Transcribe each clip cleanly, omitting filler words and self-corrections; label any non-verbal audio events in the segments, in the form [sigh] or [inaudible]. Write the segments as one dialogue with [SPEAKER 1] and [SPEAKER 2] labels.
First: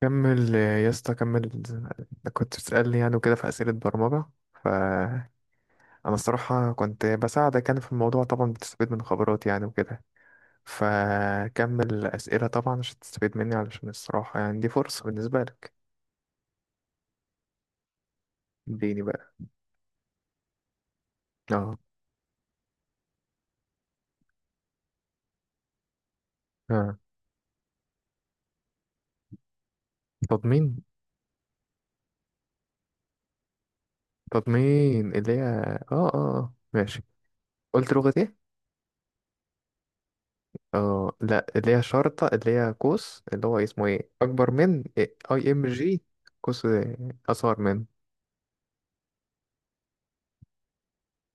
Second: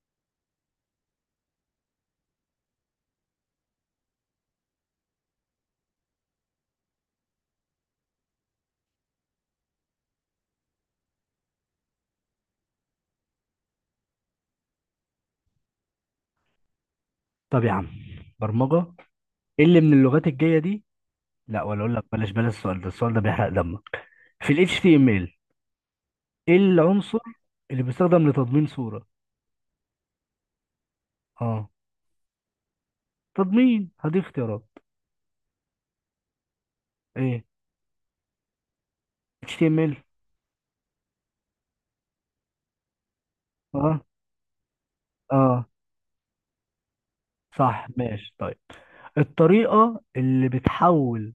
[SPEAKER 1] كمل يا اسطى كمل. أنا كنت بتسألني يعني وكده في أسئلة برمجة، فأنا الصراحة كنت بساعدك يعني في الموضوع، طبعا بتستفيد من خبراتي يعني وكده. فكمل أسئلة طبعا عشان تستفيد مني، علشان الصراحة يعني دي فرصة بالنسبة لك.
[SPEAKER 2] طب يا عم، برمجة.
[SPEAKER 1] اديني بقى.
[SPEAKER 2] ايه اللي من اللغات الجاية دي؟ لا،
[SPEAKER 1] اه
[SPEAKER 2] ولا اقول لك، بلاش السؤال ده، بيحرق دمك. في ال HTML ايه
[SPEAKER 1] اه
[SPEAKER 2] العنصر اللي بيستخدم لتضمين صورة؟
[SPEAKER 1] تضمين.
[SPEAKER 2] اه، تضمين. هديك اختيارات؟
[SPEAKER 1] تضمين اللي هي اه اه آه. ماشي.
[SPEAKER 2] ايه؟
[SPEAKER 1] قلت لغة ايه؟
[SPEAKER 2] HTML.
[SPEAKER 1] اه، لا، اللي هي شرطة، اللي هي قوس، اللي هو اسمه
[SPEAKER 2] اه
[SPEAKER 1] ايه؟ أكبر من اي ام
[SPEAKER 2] اه
[SPEAKER 1] جي. قوس أصغر
[SPEAKER 2] صح، ماشي. طيب الطريقة اللي بتحول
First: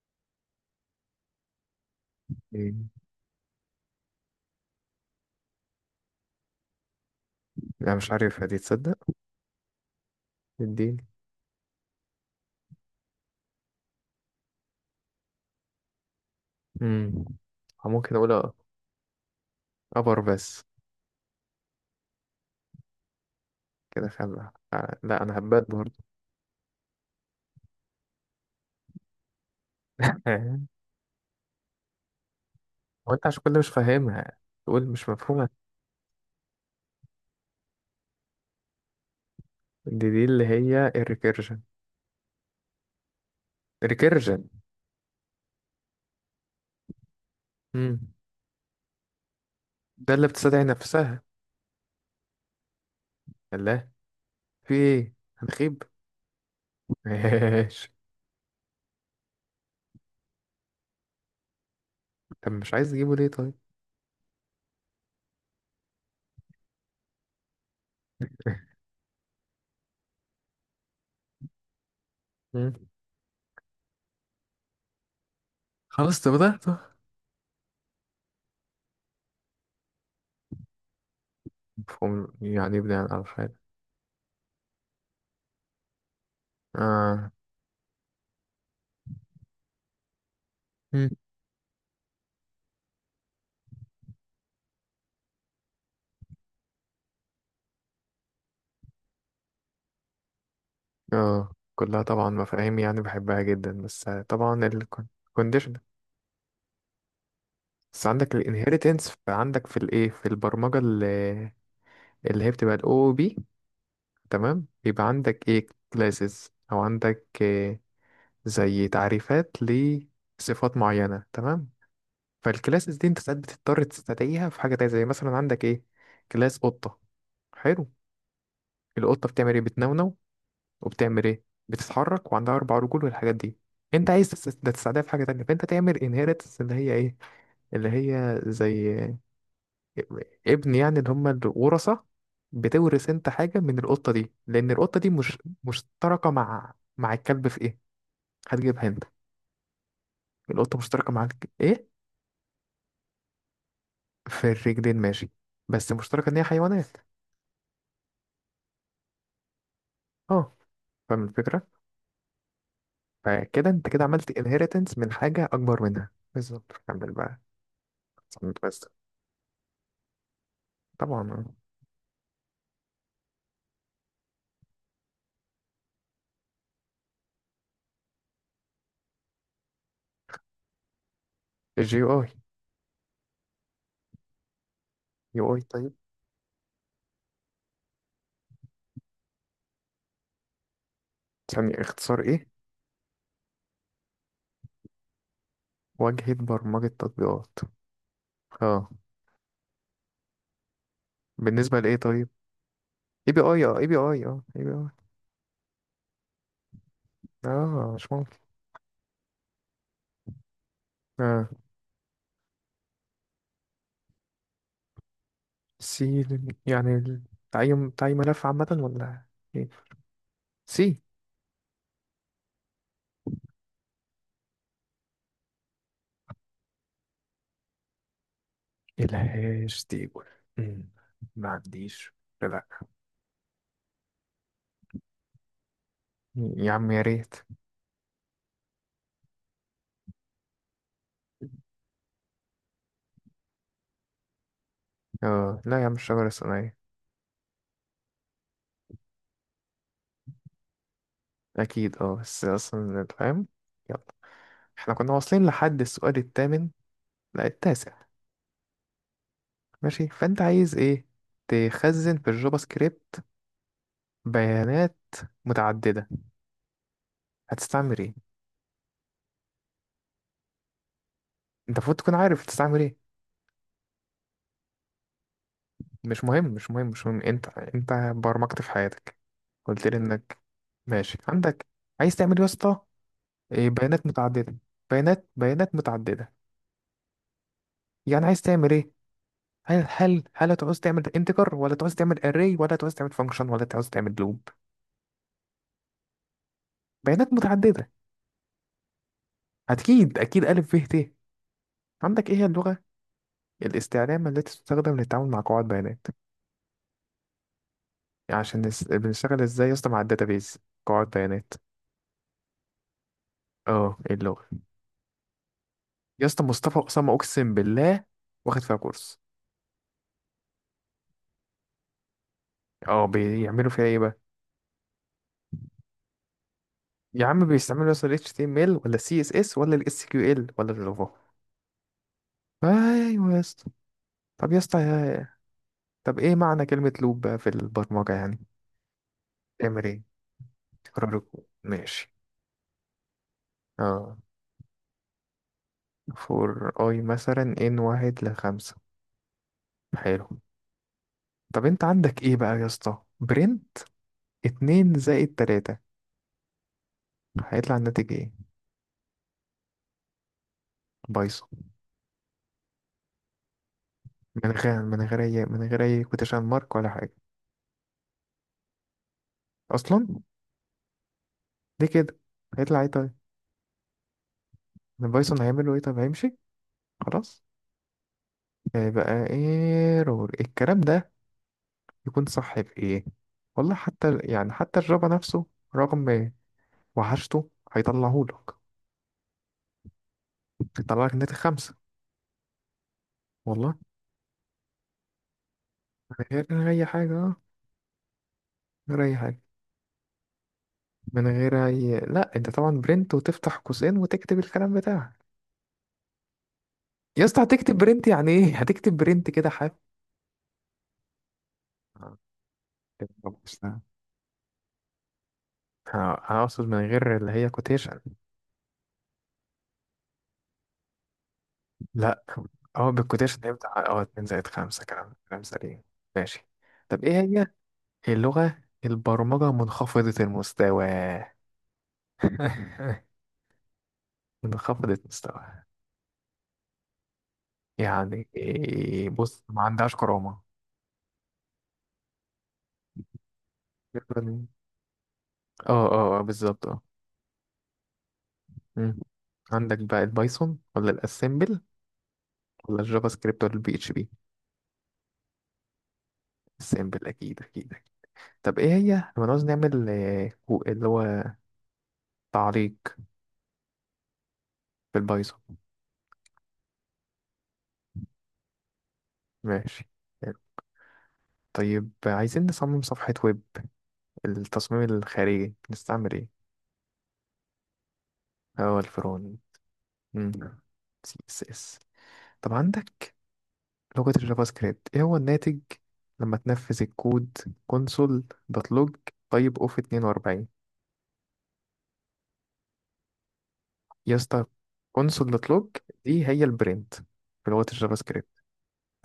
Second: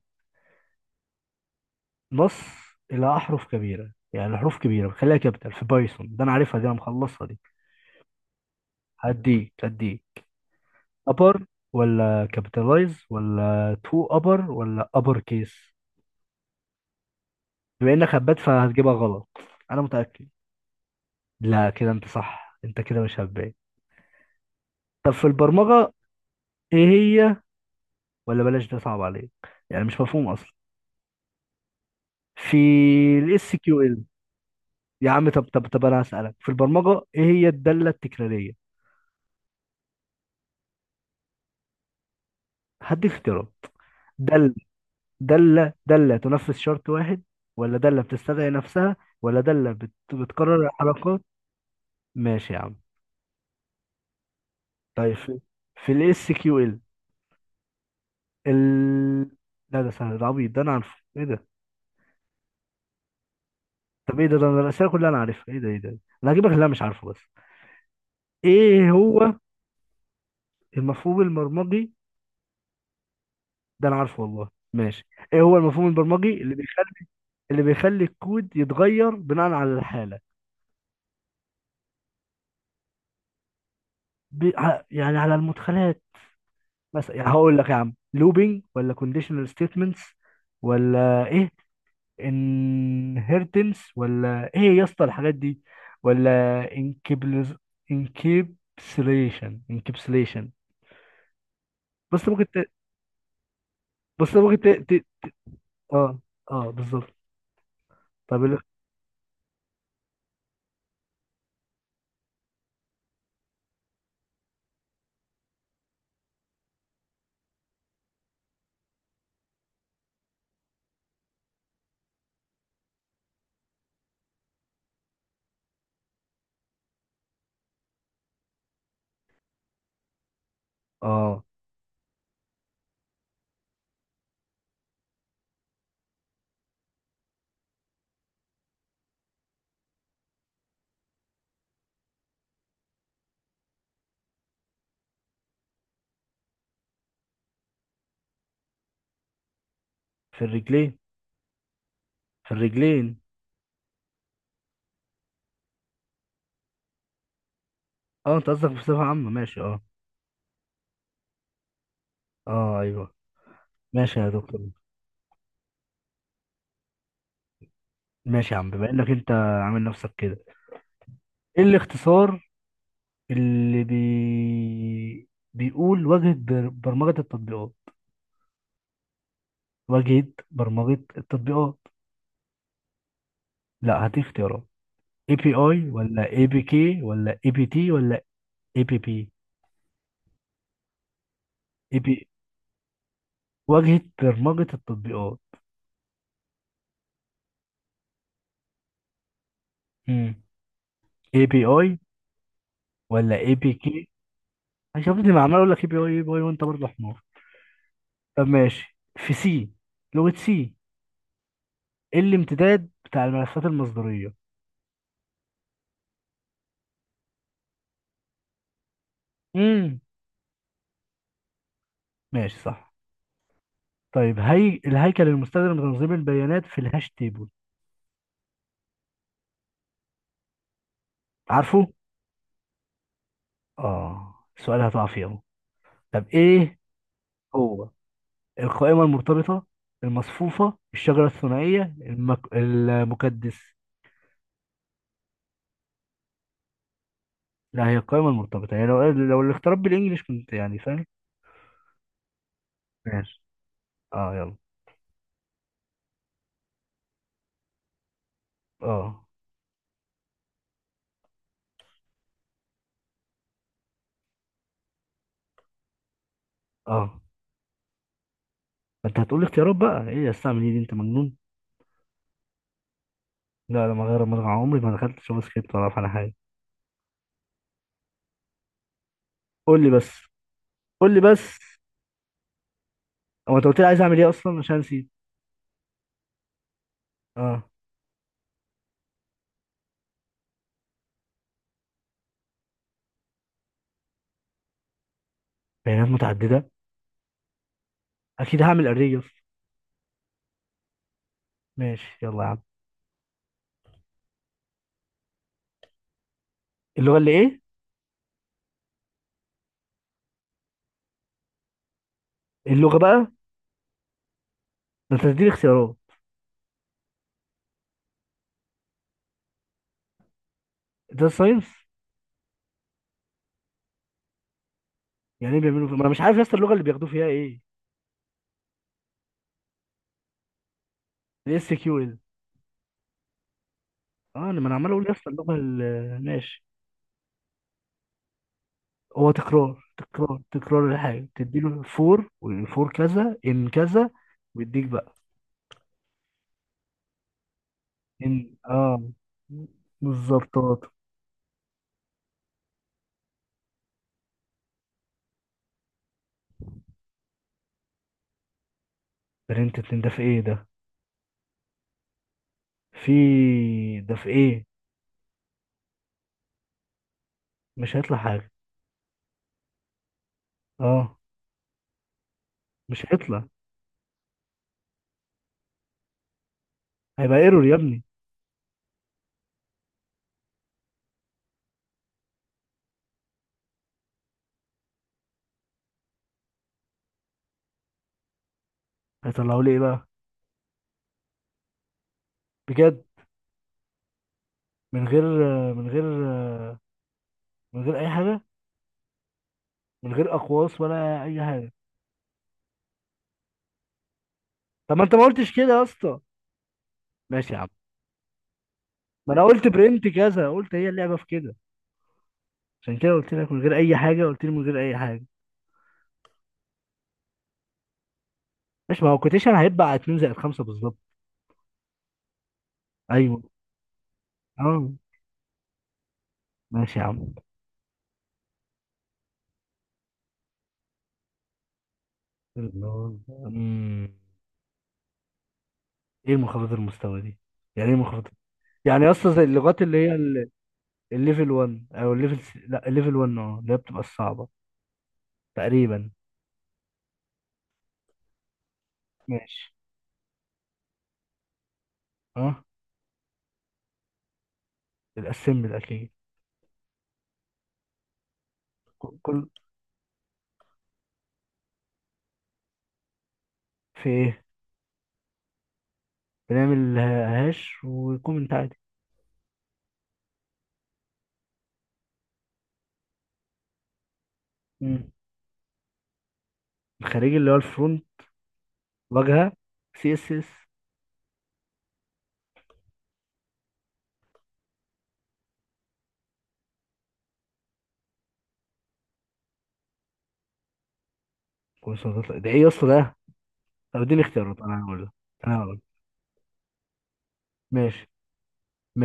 [SPEAKER 2] نص
[SPEAKER 1] من.
[SPEAKER 2] إلى أحرف كبيرة، يعني حروف كبيرة بتخليها كابيتال في بايثون، ده أنا عارفها دي، أنا مخلصها دي.
[SPEAKER 1] لا مش عارفها دي، تصدق.
[SPEAKER 2] هديك
[SPEAKER 1] اديني.
[SPEAKER 2] ابر ولا كابيتالايز ولا تو ابر ولا ابر كيس؟
[SPEAKER 1] امم
[SPEAKER 2] بما
[SPEAKER 1] ممكن
[SPEAKER 2] انك
[SPEAKER 1] اقول
[SPEAKER 2] هبات فهتجيبها غلط، انا
[SPEAKER 1] ابر
[SPEAKER 2] متاكد.
[SPEAKER 1] بس.
[SPEAKER 2] لا كده انت صح، انت كده مش هبات.
[SPEAKER 1] كده خلع. آه،
[SPEAKER 2] طب
[SPEAKER 1] لا
[SPEAKER 2] في
[SPEAKER 1] انا هبات
[SPEAKER 2] البرمجه،
[SPEAKER 1] برضه.
[SPEAKER 2] ايه هي؟ ولا بلاش، ده صعب عليك، يعني مش مفهوم اصلا.
[SPEAKER 1] [laughs]
[SPEAKER 2] في
[SPEAKER 1] هو انت عشان
[SPEAKER 2] الاس
[SPEAKER 1] كل مش
[SPEAKER 2] كيو ال.
[SPEAKER 1] فاهمها تقول مش
[SPEAKER 2] يا عم، طب
[SPEAKER 1] مفهومة؟
[SPEAKER 2] طب طب انا هسالك في البرمجه، ايه هي الداله التكراريه؟
[SPEAKER 1] دي اللي هي الريكيرجن.
[SPEAKER 2] هديك اختيارات.
[SPEAKER 1] الريكيرجن.
[SPEAKER 2] دل، داله تنفذ شرط واحد، ولا
[SPEAKER 1] امم
[SPEAKER 2] داله بتستدعي نفسها، ولا داله
[SPEAKER 1] ده اللي بتستدعي
[SPEAKER 2] بتكرر الحركات؟
[SPEAKER 1] نفسها.
[SPEAKER 2] ماشي يا عم.
[SPEAKER 1] الله. في ايه
[SPEAKER 2] طيب
[SPEAKER 1] هنخيب؟
[SPEAKER 2] في الاس كيو ال
[SPEAKER 1] ماشي.
[SPEAKER 2] ال لا، ده سهل، ده عبيط، ده انا عارفه، ايه ده؟
[SPEAKER 1] طب مش عايز تجيبه ليه طيب؟
[SPEAKER 2] طب ايه ده انا الاسئله كلها انا عارفها، ايه ده؟ ايه ده؟ إيه ده؟ انا هجيبك اللي انا مش عارفه بس. ايه هو المفهوم البرمجي؟
[SPEAKER 1] مم.
[SPEAKER 2] ده انا عارفه والله، ماشي. ايه هو المفهوم
[SPEAKER 1] خلاص طب
[SPEAKER 2] البرمجي
[SPEAKER 1] ده
[SPEAKER 2] اللي بيخلي الكود يتغير بناء على الحاله؟
[SPEAKER 1] مفهوم يعني ابني عن الحاجة.
[SPEAKER 2] يعني على المدخلات. مثلا يعني
[SPEAKER 1] اه،
[SPEAKER 2] هقول لك يا عم، لوبينج ولا كونديشنال ستيتمنتس، ولا ايه، انهيرتنس، ولا ايه يا اسطى الحاجات دي؟ ولا انكبلز، انكبسليشن.
[SPEAKER 1] اه، كلها طبعا
[SPEAKER 2] بص ممكن ت...
[SPEAKER 1] مفاهيم يعني بحبها جدا، بس
[SPEAKER 2] بص ممكن
[SPEAKER 1] طبعا
[SPEAKER 2] ت... ت...
[SPEAKER 1] الكونديشن.
[SPEAKER 2] اه، اه بالظبط.
[SPEAKER 1] بس عندك
[SPEAKER 2] طب
[SPEAKER 1] الانهيرتنس عندك في الايه في البرمجه، اللي, اللي هي بتبقى الاو بي. تمام، بيبقى عندك ايه كلاسز او عندك إيه زي تعريفات لصفات معينه، تمام. فالكلاسز دي انت ساعات بتضطر تستدعيها في حاجه تانية. زي مثلا عندك ايه، كلاس قطه. حلو. القطه بتعمل ايه؟ بتنونو وبتعمل ايه؟
[SPEAKER 2] اه.
[SPEAKER 1] بتتحرك وعندها اربع رجول والحاجات دي. انت عايز ده تساعدها في حاجه تانية، فانت تعمل انهيرتنس اللي هي ايه، اللي هي زي ابن يعني، اللي هم الورثه. بتورث انت حاجه من القطه دي، لان القطه دي مش مشتركه مع الكلب في ايه؟ هتجيبها انت.
[SPEAKER 2] في
[SPEAKER 1] القطه
[SPEAKER 2] الرجلين.
[SPEAKER 1] مشتركه مع ايه؟
[SPEAKER 2] في الرجلين.
[SPEAKER 1] في الرجلين ماشي، بس مشتركه ان هي حيوانات.
[SPEAKER 2] اه انت قصدك بصفة عامة، ماشي اه.
[SPEAKER 1] اه، فاهم الفكره.
[SPEAKER 2] اه ايوه.
[SPEAKER 1] فكده انت كده
[SPEAKER 2] ماشي يا
[SPEAKER 1] عملت
[SPEAKER 2] دكتور.
[SPEAKER 1] انهيرتنس من حاجه اكبر منها بالظبط. كمل بقى.
[SPEAKER 2] ماشي يا عم،
[SPEAKER 1] بس
[SPEAKER 2] بما انك انت عامل نفسك كده،
[SPEAKER 1] طبعا آه.
[SPEAKER 2] ايه الاختصار بيقول واجهة برمجة التطبيقات؟ واجهة برمجة التطبيقات.
[SPEAKER 1] الجي يو اي.
[SPEAKER 2] لا، هدي اختيارات. اي بي
[SPEAKER 1] يو اي
[SPEAKER 2] اي
[SPEAKER 1] طيب.
[SPEAKER 2] ولا اي بي كي ولا اي بي تي ولا اي بي بي؟
[SPEAKER 1] ثانية،
[SPEAKER 2] اي بي،
[SPEAKER 1] اختصار ايه؟
[SPEAKER 2] واجهة برمجة التطبيقات.
[SPEAKER 1] واجهة برمجة تطبيقات. اه،
[SPEAKER 2] امم، اي بي
[SPEAKER 1] بالنسبة
[SPEAKER 2] اي
[SPEAKER 1] لايه طيب؟ اي
[SPEAKER 2] ولا
[SPEAKER 1] بي
[SPEAKER 2] اي
[SPEAKER 1] اي،
[SPEAKER 2] بي
[SPEAKER 1] اه اي بي
[SPEAKER 2] كي؟
[SPEAKER 1] اي، اه اي بي اي.
[SPEAKER 2] يا ابني، ما عمال اقول لك اي بي اي اي بي اي وانت برضه حمار.
[SPEAKER 1] اه مش ممكن.
[SPEAKER 2] طب ماشي، في سي، لغة سي،
[SPEAKER 1] اه،
[SPEAKER 2] الامتداد بتاع الملفات المصدرية.
[SPEAKER 1] سي. يعني تعيين، ملف عامة ولا ايه؟
[SPEAKER 2] امم،
[SPEAKER 1] سي.
[SPEAKER 2] ماشي صح. طيب هي الهيكل المستخدم لتنظيم البيانات في الهاش تيبل؟
[SPEAKER 1] الهاش تيبل. أمم، ما
[SPEAKER 2] عارفه.
[SPEAKER 1] عنديش. لا
[SPEAKER 2] اه السؤال هتقع فيه اهو. طب
[SPEAKER 1] يا
[SPEAKER 2] ايه
[SPEAKER 1] عم، يا ريت.
[SPEAKER 2] هو؟ القائمة المرتبطة، المصفوفة، الشجرة الثنائية، المكدس؟
[SPEAKER 1] اه، لا يا عم، الشجرة الصناعية.
[SPEAKER 2] لا، هي القائمة المرتبطة، يعني لو الاختيارات بالإنجليش كنت يعني فاهم.
[SPEAKER 1] اكيد، اه بس اصلا
[SPEAKER 2] ماشي.
[SPEAKER 1] فاهم. يلا.
[SPEAKER 2] اه، يلا.
[SPEAKER 1] احنا كنا واصلين لحد السؤال الثامن، لا التاسع.
[SPEAKER 2] اه،
[SPEAKER 1] ماشي، فانت عايز ايه تخزن في الجافا سكريبت؟ بيانات متعدده.
[SPEAKER 2] اه
[SPEAKER 1] هتستعمل ايه؟
[SPEAKER 2] انت هتقول لي اختيارات بقى، ايه يا استعمل ايه دي؟ انت مجنون.
[SPEAKER 1] انت المفروض تكون عارف هتستعمل ايه.
[SPEAKER 2] لا، لا، ما غير، ما عمري ما دخلتش اشوف سكريبت ولا اعرف على
[SPEAKER 1] مش
[SPEAKER 2] حاجه.
[SPEAKER 1] مهم مش مهم مش مهم، انت انت برمجت في حياتك،
[SPEAKER 2] قول
[SPEAKER 1] قلت
[SPEAKER 2] لي
[SPEAKER 1] لي
[SPEAKER 2] بس
[SPEAKER 1] انك.
[SPEAKER 2] قول
[SPEAKER 1] ماشي،
[SPEAKER 2] لي بس
[SPEAKER 1] عندك عايز تعمل إيه يا اسطى؟
[SPEAKER 2] هو انت
[SPEAKER 1] إيه،
[SPEAKER 2] قلت لي عايز
[SPEAKER 1] بيانات
[SPEAKER 2] اعمل ايه
[SPEAKER 1] متعدده.
[SPEAKER 2] اصلا عشان نسيت؟
[SPEAKER 1] بيانات، متعدده.
[SPEAKER 2] اه،
[SPEAKER 1] يعني عايز تعمل ايه؟ هل هتعوز تعمل انتجر، ولا تعوز تعمل اري، ولا تعوز تعمل فانكشن، ولا تعوز تعمل لوب؟
[SPEAKER 2] بيانات متعدده.
[SPEAKER 1] بيانات متعدده.
[SPEAKER 2] اكيد هعمل اري يا اسطى.
[SPEAKER 1] اكيد اكيد، الف ب ت.
[SPEAKER 2] ماشي
[SPEAKER 1] عندك ايه
[SPEAKER 2] يلا
[SPEAKER 1] هي
[SPEAKER 2] يا عم.
[SPEAKER 1] اللغه الاستعلام التي تستخدم للتعامل مع قواعد بيانات؟
[SPEAKER 2] اللغه اللي ايه؟
[SPEAKER 1] يعني عشان بنشتغل ازاي يا اسطى مع الداتابيز، قواعد بيانات.
[SPEAKER 2] اللغه بقى.
[SPEAKER 1] اه، إيه اللغة؟
[SPEAKER 2] ده انت تديني اختيارات.
[SPEAKER 1] يا اسطى مصطفى أسامة، أقسم بالله واخد فيها كورس.
[SPEAKER 2] ده ساينس.
[SPEAKER 1] اه، بيعملوا فيها ايه بقى؟
[SPEAKER 2] يعني ايه ما انا مش عارف يا اسطى اللغه اللي بياخدوه
[SPEAKER 1] يا
[SPEAKER 2] فيها
[SPEAKER 1] عم
[SPEAKER 2] ايه.
[SPEAKER 1] بيستعملوا يا اسطى ال HTML، ولا CSS، ولا ال SQL، ولا الجافا؟
[SPEAKER 2] الاس كيو ال.
[SPEAKER 1] ايوه يا اسطى.
[SPEAKER 2] اه،
[SPEAKER 1] طب يا
[SPEAKER 2] انا ما انا
[SPEAKER 1] اسطى
[SPEAKER 2] عمال اقول يا اسطى اللغه
[SPEAKER 1] طب ايه
[SPEAKER 2] ماشي.
[SPEAKER 1] معنى كلمة لوب بقى في البرمجة يعني؟
[SPEAKER 2] هو
[SPEAKER 1] تعمل
[SPEAKER 2] تكرار،
[SPEAKER 1] ايه؟
[SPEAKER 2] تكرار تكرار
[SPEAKER 1] تكرار
[SPEAKER 2] الحاجه،
[SPEAKER 1] الكود.
[SPEAKER 2] تديله
[SPEAKER 1] ماشي.
[SPEAKER 2] فور والفور كذا ان كذا.
[SPEAKER 1] اه
[SPEAKER 2] ويديك بقى
[SPEAKER 1] فور اي مثلا ان واحد
[SPEAKER 2] ان،
[SPEAKER 1] لخمسة.
[SPEAKER 2] اه
[SPEAKER 1] حلو.
[SPEAKER 2] بالظبط اه.
[SPEAKER 1] طب انت عندك ايه بقى يا اسطى، برين اتنين زائد تلاتة، هيطلع الناتج ايه؟
[SPEAKER 2] برنت اتنين ده، في ايه ده؟
[SPEAKER 1] بايظة.
[SPEAKER 2] في، ده في
[SPEAKER 1] من
[SPEAKER 2] ايه؟
[SPEAKER 1] غير، من غير اي كوتيشن مارك ولا حاجة
[SPEAKER 2] مش هيطلع حاجه.
[SPEAKER 1] اصلا.
[SPEAKER 2] اه،
[SPEAKER 1] ليه كده؟ هيطلع ايه
[SPEAKER 2] مش
[SPEAKER 1] طيب؟
[SPEAKER 2] هيطلع.
[SPEAKER 1] البايثون هيعمله ايه؟ طب هيمشي؟
[SPEAKER 2] هيبقى
[SPEAKER 1] خلاص.
[SPEAKER 2] ايرور يا ابني.
[SPEAKER 1] هيبقى ايرور الكلام ده يكون صح في ايه؟ والله حتى يعني حتى الجافا نفسه رغم وحشته هيطلعهولك.
[SPEAKER 2] هيطلعوا لي ايه بقى؟
[SPEAKER 1] هيطلعلك ناتج خمسة،
[SPEAKER 2] بجد.
[SPEAKER 1] والله.
[SPEAKER 2] من غير، من غير
[SPEAKER 1] من غير اي حاجة، اه.
[SPEAKER 2] من غير اي حاجه.
[SPEAKER 1] من غير اي حاجة.
[SPEAKER 2] من غير اقواس ولا
[SPEAKER 1] من
[SPEAKER 2] اي
[SPEAKER 1] غير
[SPEAKER 2] حاجه.
[SPEAKER 1] اي لا انت طبعا برنت وتفتح قوسين وتكتب الكلام
[SPEAKER 2] طب ما
[SPEAKER 1] بتاعك.
[SPEAKER 2] انت ما قلتش كده يا اسطى.
[SPEAKER 1] يا اسطى
[SPEAKER 2] ماشي يا عم.
[SPEAKER 1] هتكتب برنت يعني ايه؟ [laughs] هتكتب برنت
[SPEAKER 2] ما انا
[SPEAKER 1] كده
[SPEAKER 2] قلت
[SPEAKER 1] حاف.
[SPEAKER 2] برنت كذا، قلت هي اللعبه في كده.
[SPEAKER 1] آه،
[SPEAKER 2] عشان
[SPEAKER 1] كده
[SPEAKER 2] كده قلت لك من
[SPEAKER 1] خلاص.
[SPEAKER 2] غير
[SPEAKER 1] آه.
[SPEAKER 2] اي حاجه، قلت لي من غير اي حاجه.
[SPEAKER 1] هقصد من غير اللي هي كوتيشن.
[SPEAKER 2] ماشي. ما هو كوتيشن هيبقى على 2 زائد 5 بالظبط.
[SPEAKER 1] لا، اه، بالكوتيشن
[SPEAKER 2] ايوه،
[SPEAKER 1] هيبدأ اه 2 زائد 5
[SPEAKER 2] اه.
[SPEAKER 1] كلام، كلام سليم. ماشي.
[SPEAKER 2] ماشي
[SPEAKER 1] طب
[SPEAKER 2] يا
[SPEAKER 1] ايه
[SPEAKER 2] عم.
[SPEAKER 1] هي اللغة البرمجة منخفضة المستوى؟ [laughs]
[SPEAKER 2] اللغة- أمم.
[SPEAKER 1] منخفضة المستوى
[SPEAKER 2] ايه المنخفض المستوى دي؟ يعني ايه
[SPEAKER 1] يعني
[SPEAKER 2] منخفض؟
[SPEAKER 1] إيه؟
[SPEAKER 2] يعني اصلا
[SPEAKER 1] بص،
[SPEAKER 2] زي
[SPEAKER 1] ما
[SPEAKER 2] اللغات
[SPEAKER 1] عندهاش
[SPEAKER 2] اللي هي
[SPEAKER 1] كرامة.
[SPEAKER 2] الليفل 1 او الليفل لا الليفل 1، اه اللي هي
[SPEAKER 1] [laughs]
[SPEAKER 2] بتبقى
[SPEAKER 1] اه،
[SPEAKER 2] الصعبه
[SPEAKER 1] اه
[SPEAKER 2] تقريبا.
[SPEAKER 1] آه، بالظبط. مم.
[SPEAKER 2] ماشي
[SPEAKER 1] عندك بقى البايثون، ولا الاسمبل،
[SPEAKER 2] اه.
[SPEAKER 1] ولا الجافا سكريبت، ولا البي اتش بي؟
[SPEAKER 2] الاسمبل اكيد.
[SPEAKER 1] الاسمبل اكيد اكيد. طب ايه هي لما نعوز
[SPEAKER 2] كل
[SPEAKER 1] نعمل آه، اللي هو تعليق
[SPEAKER 2] في ايه؟
[SPEAKER 1] بالبايثون؟
[SPEAKER 2] بنعمل هاش وكومنت عادي.
[SPEAKER 1] ماشي. طيب عايزين نصمم صفحة ويب، التصميم
[SPEAKER 2] أمم.
[SPEAKER 1] الخارجي نستعمل ايه؟
[SPEAKER 2] الخارجي اللي هو الفرونت،
[SPEAKER 1] هو الفرون،
[SPEAKER 2] واجهه، سي اس اس.
[SPEAKER 1] سي اس اس. طب عندك لغة الجافا سكريبت ايه هو الناتج لما تنفذ الكود؟ كونسول دوت لوج. طيب اوف 42.
[SPEAKER 2] كورسات. ده ايه يا اسطى ده؟ طب
[SPEAKER 1] يا
[SPEAKER 2] اديني
[SPEAKER 1] اسطى
[SPEAKER 2] اختيارات انا هقول لك.
[SPEAKER 1] كونسول دوت
[SPEAKER 2] انا
[SPEAKER 1] لوج
[SPEAKER 2] هقول لك.
[SPEAKER 1] دي هي البرنت في لغة الجافا
[SPEAKER 2] ماشي.
[SPEAKER 1] سكريبت.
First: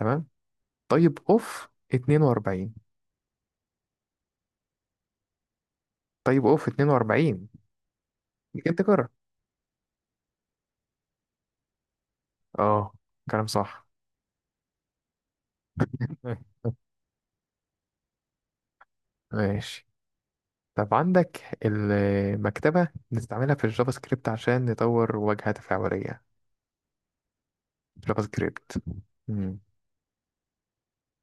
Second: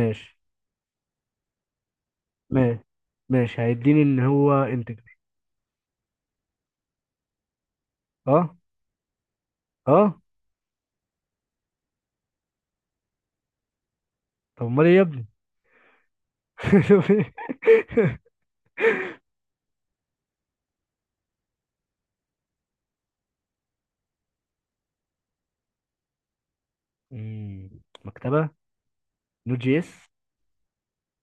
[SPEAKER 1] تمام. طيب اوف 42.
[SPEAKER 2] ماشي. ماشي، هيديني ان هو انتجر.
[SPEAKER 1] طيب اوف 42
[SPEAKER 2] اه،
[SPEAKER 1] دي كانت تكرر.
[SPEAKER 2] اه.
[SPEAKER 1] اه، كلام صح.
[SPEAKER 2] طب امال ايه يا ابني؟ [laughs]
[SPEAKER 1] [laughs]
[SPEAKER 2] شوف إيه؟
[SPEAKER 1] ماشي. طب عندك المكتبة بنستعملها في الجافا سكريبت عشان نطور واجهة تفاعلية؟
[SPEAKER 2] مم.
[SPEAKER 1] جافا
[SPEAKER 2] مكتبه.
[SPEAKER 1] سكريبت. مم.
[SPEAKER 2] نود جي اس.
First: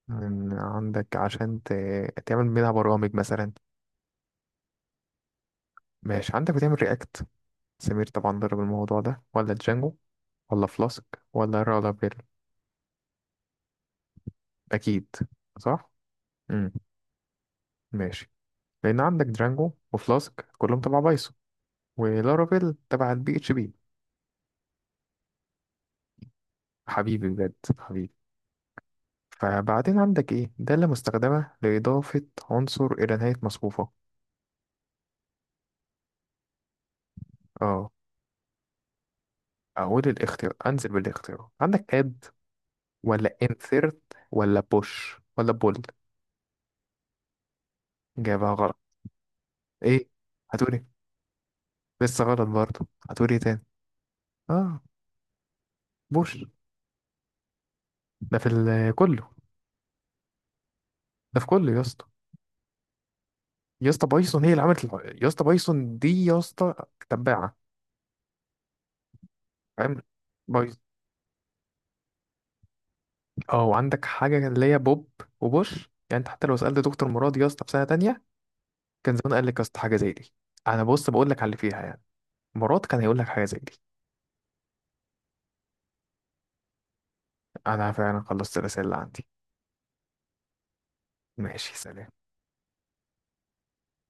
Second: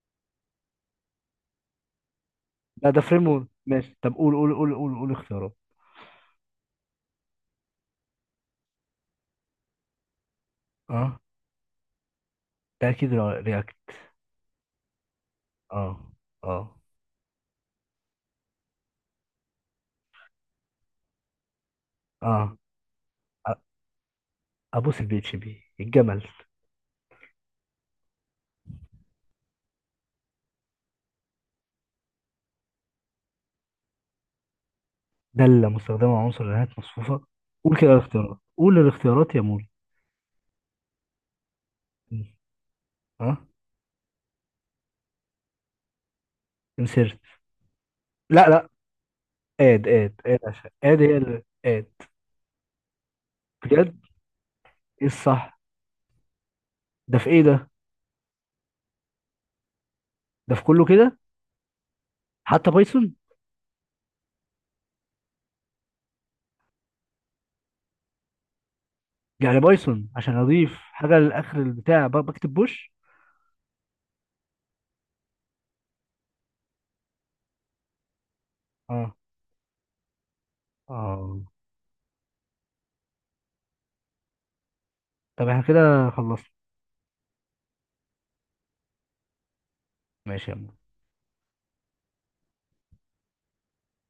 [SPEAKER 1] عندك عشان تعمل منها
[SPEAKER 2] لا ده
[SPEAKER 1] برامج
[SPEAKER 2] فريم ورك،
[SPEAKER 1] مثلا.
[SPEAKER 2] ماشي. طب قول اختيارات.
[SPEAKER 1] ماشي. عندك بتعمل رياكت، سمير طبعا ضرب الموضوع ده، ولا جانجو، ولا فلاسك،
[SPEAKER 2] اه،
[SPEAKER 1] ولا رالابيل؟
[SPEAKER 2] ده اكيد رياكت.
[SPEAKER 1] اكيد صح.
[SPEAKER 2] اه.
[SPEAKER 1] امم،
[SPEAKER 2] اه.
[SPEAKER 1] ماشي. لان عندك درانجو وفلاسك كلهم تبع بايثون،
[SPEAKER 2] اه.
[SPEAKER 1] ولارافيل تبع البي اتش
[SPEAKER 2] أ-
[SPEAKER 1] بي.
[SPEAKER 2] ابوس البي اتش بي الجمل.
[SPEAKER 1] حبيبي بجد حبيبي. فبعدين عندك ايه دالة مستخدمة لإضافة عنصر إلى نهاية مصفوفة؟
[SPEAKER 2] دالة مستخدمة على عنصر نهاية مصفوفة. قول
[SPEAKER 1] اه،
[SPEAKER 2] كده الاختيارات، قول الاختيارات يا مول.
[SPEAKER 1] أقول الاختيار، أنزل بالاختيار، عندك add، ولا
[SPEAKER 2] اه،
[SPEAKER 1] insert، ولا push، ولا pull؟
[SPEAKER 2] انسيرت. لا
[SPEAKER 1] جابها
[SPEAKER 2] لا،
[SPEAKER 1] غلط.
[SPEAKER 2] اد
[SPEAKER 1] ايه
[SPEAKER 2] اد اد عشان
[SPEAKER 1] هتقولي؟
[SPEAKER 2] اد هي اللي اد.
[SPEAKER 1] لسه غلط برضه. هتقولي إيه تاني؟
[SPEAKER 2] بجد؟
[SPEAKER 1] اه،
[SPEAKER 2] ايه الصح؟
[SPEAKER 1] بوش.
[SPEAKER 2] ده في ايه ده؟
[SPEAKER 1] ده في كله.
[SPEAKER 2] ده في كله كده.
[SPEAKER 1] ده في كله يا اسطى.
[SPEAKER 2] حتى بايثون.
[SPEAKER 1] يا اسطى بايثون هي اللي عملت يا اسطى بايثون دي يا اسطى تباعة.
[SPEAKER 2] يعني
[SPEAKER 1] فاهم،
[SPEAKER 2] بايثون عشان
[SPEAKER 1] بايثون.
[SPEAKER 2] اضيف حاجه لاخر البتاع بكتب بوش.
[SPEAKER 1] اه وعندك حاجة اللي هي بوب وبوش. يعني انت حتى لو سألت دكتور مراد يا اسطى في سنة تانية
[SPEAKER 2] اه،
[SPEAKER 1] كان زمان قال لك يا اسطى حاجة زي دي. انا بص بقول
[SPEAKER 2] اه.
[SPEAKER 1] لك على اللي فيها يعني. مراد كان هيقول لك حاجة زي دي.
[SPEAKER 2] طب احنا كده خلصنا؟
[SPEAKER 1] انا فعلا خلصت الرسالة اللي عندي.
[SPEAKER 2] ماشي يا عم.
[SPEAKER 1] ماشي، سلام.